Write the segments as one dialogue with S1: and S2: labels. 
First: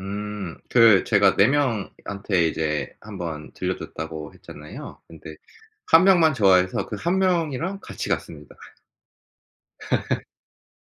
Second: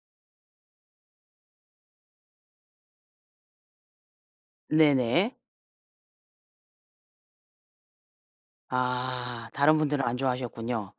S1: 음. 그 제가 4 명한테 이제 한번 들려줬다고 했잖아요.
S2: 네네.
S1: 근데 1 명만 좋아해서 그 1 명이랑 같이 갔습니다.
S2: 아 다른 분들은 안 좋아하셨군요.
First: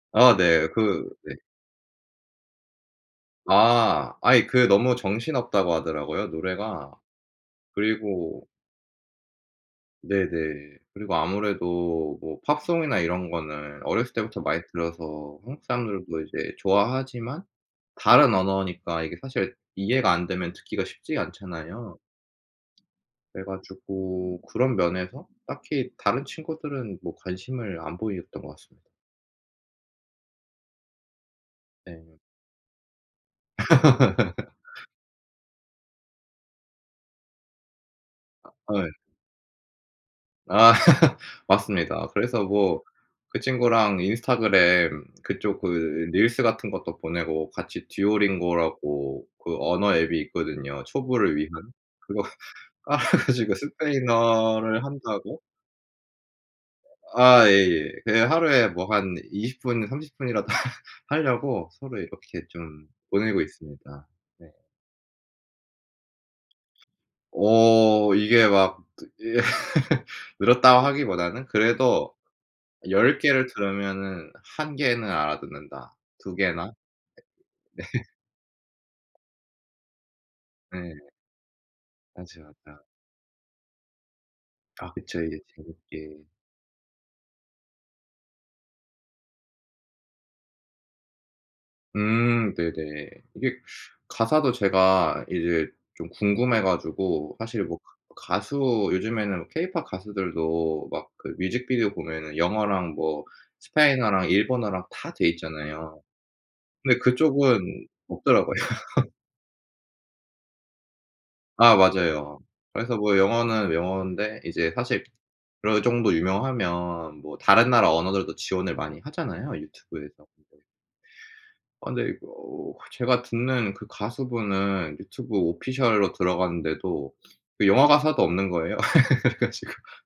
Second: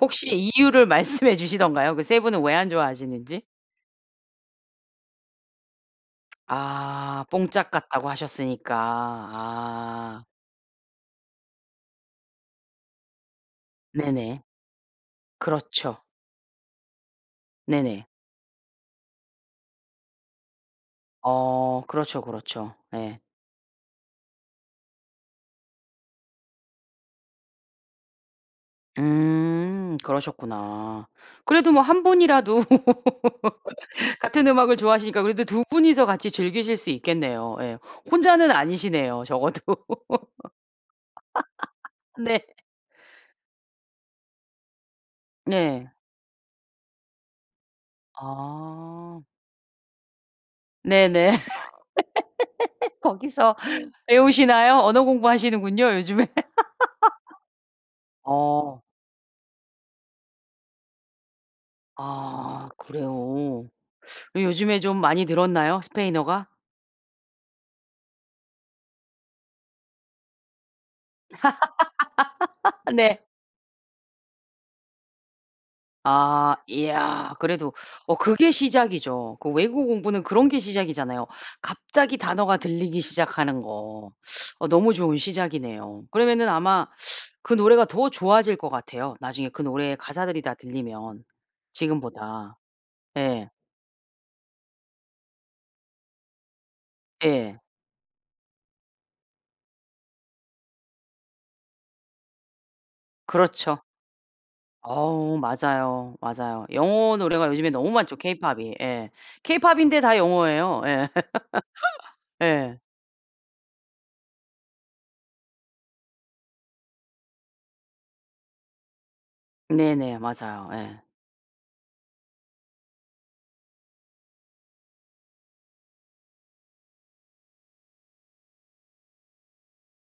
S2: 혹시
S1: 아 네.
S2: 이유를
S1: 그 네.
S2: 말씀해 주시던가요? 그 3 분은 왜 안 좋아하시는지?
S1: 아. 아이 그 너무 정신없다고 하더라고요 노래가.
S2: 아 뽕짝 같다고
S1: 그리고
S2: 하셨으니까. 아.
S1: 네네. 그리고 아무래도 뭐 팝송이나 이런 거는 어렸을 때부터
S2: 네네.
S1: 많이 들어서 한국
S2: 그렇죠.
S1: 사람들도 이제 좋아하지만
S2: 네네.
S1: 다른 언어니까 이게 사실 이해가 안 되면 듣기가 쉽지가
S2: 어
S1: 않잖아요.
S2: 그렇죠, 그렇죠. 네.
S1: 그래 가지고 그런 면에서 딱히 다른 친구들은 뭐 관심을 안 보였던 것 같습
S2: 음 그러셨구나. 그래도 뭐 1
S1: 네.
S2: 분이라도 같은 음악을 좋아하시니까 그래도 2 분이서 같이 즐기실 수 있겠네요. 예. 혼자는
S1: 아 예.
S2: 아니시네요, 적어도.
S1: 아 맞습니다.
S2: 네.
S1: 그래서 뭐 그 친구랑 인스타그램 그쪽 그
S2: 네.
S1: 릴스 같은 것도 보내고 같이
S2: 아.
S1: 듀오링고라고 그 언어 앱이 있거든요,
S2: 네네.
S1: 초보를 위한. 그거 깔아 가지고
S2: 거기서 배우시나요?
S1: 스페인어를
S2: 언어
S1: 한다고
S2: 공부하시는군요, 요즘에.
S1: 아 예예. 그냥 하루에
S2: 어.
S1: 뭐 한 20 분 30 분이라도 하려고 서로 이렇게
S2: 아
S1: 좀 보내고
S2: 그래요?
S1: 있습니다.
S2: 네
S1: 네.
S2: 요즘에 좀 많이 늘었나요, 스페인어가?
S1: 어 이게 막 늘었다고 하기보다는 그래도
S2: 네.
S1: 10개를 들으면은 1 개는 알아듣는다, 2
S2: 아
S1: 개나.
S2: 이야 그래도
S1: 네.
S2: 어 그게 시작이죠. 그 외국어 공부는 그런 게
S1: 네.
S2: 시작이잖아요. 갑자기
S1: 맞아요
S2: 단어가
S1: 딱.
S2: 들리기 시작하는 거. 어
S1: 아
S2: 너무 좋은
S1: 그쵸. 이게 지금
S2: 시작이네요.
S1: 예.
S2: 그러면은 아마 그 노래가 더 좋아질 것 같아요. 나중에 그 노래의 가사들이 다 들리면
S1: 음
S2: 지금보다.
S1: 네네.
S2: 예.
S1: 이게 가사도 제가 이제 좀 궁금해 가지고
S2: 예.
S1: 사실 뭐 가 가수 요즘에는 케이팝 가수들도 막 그 뮤직비디오 보면은 영어랑 뭐
S2: 그렇죠.
S1: 스페인어랑 일본어랑 다 돼
S2: 어
S1: 있잖아요.
S2: 맞아요, 맞아요.
S1: 그런데
S2: 영어 노래가 요즘에
S1: 그쪽은
S2: 너무 많죠,
S1: 없더라고요.
S2: 케이팝이. 예. 케이팝인데 다 영어예요. 예.
S1: 아 맞아요.
S2: 예.
S1: 그래서 뭐 영어는 영언데 이제 사실 그 정도 유명하면 뭐 다른 나라 언어들도 지원을 많이 하잖아요,
S2: 네네.
S1: 유튜브에서. 근데
S2: 맞아요. 예.
S1: 어 근데 어 제가 듣는 그 가수분은 유튜브 오피셜로 들어갔는데도 그 영어 가사도 없는 거예요. 그래 가지고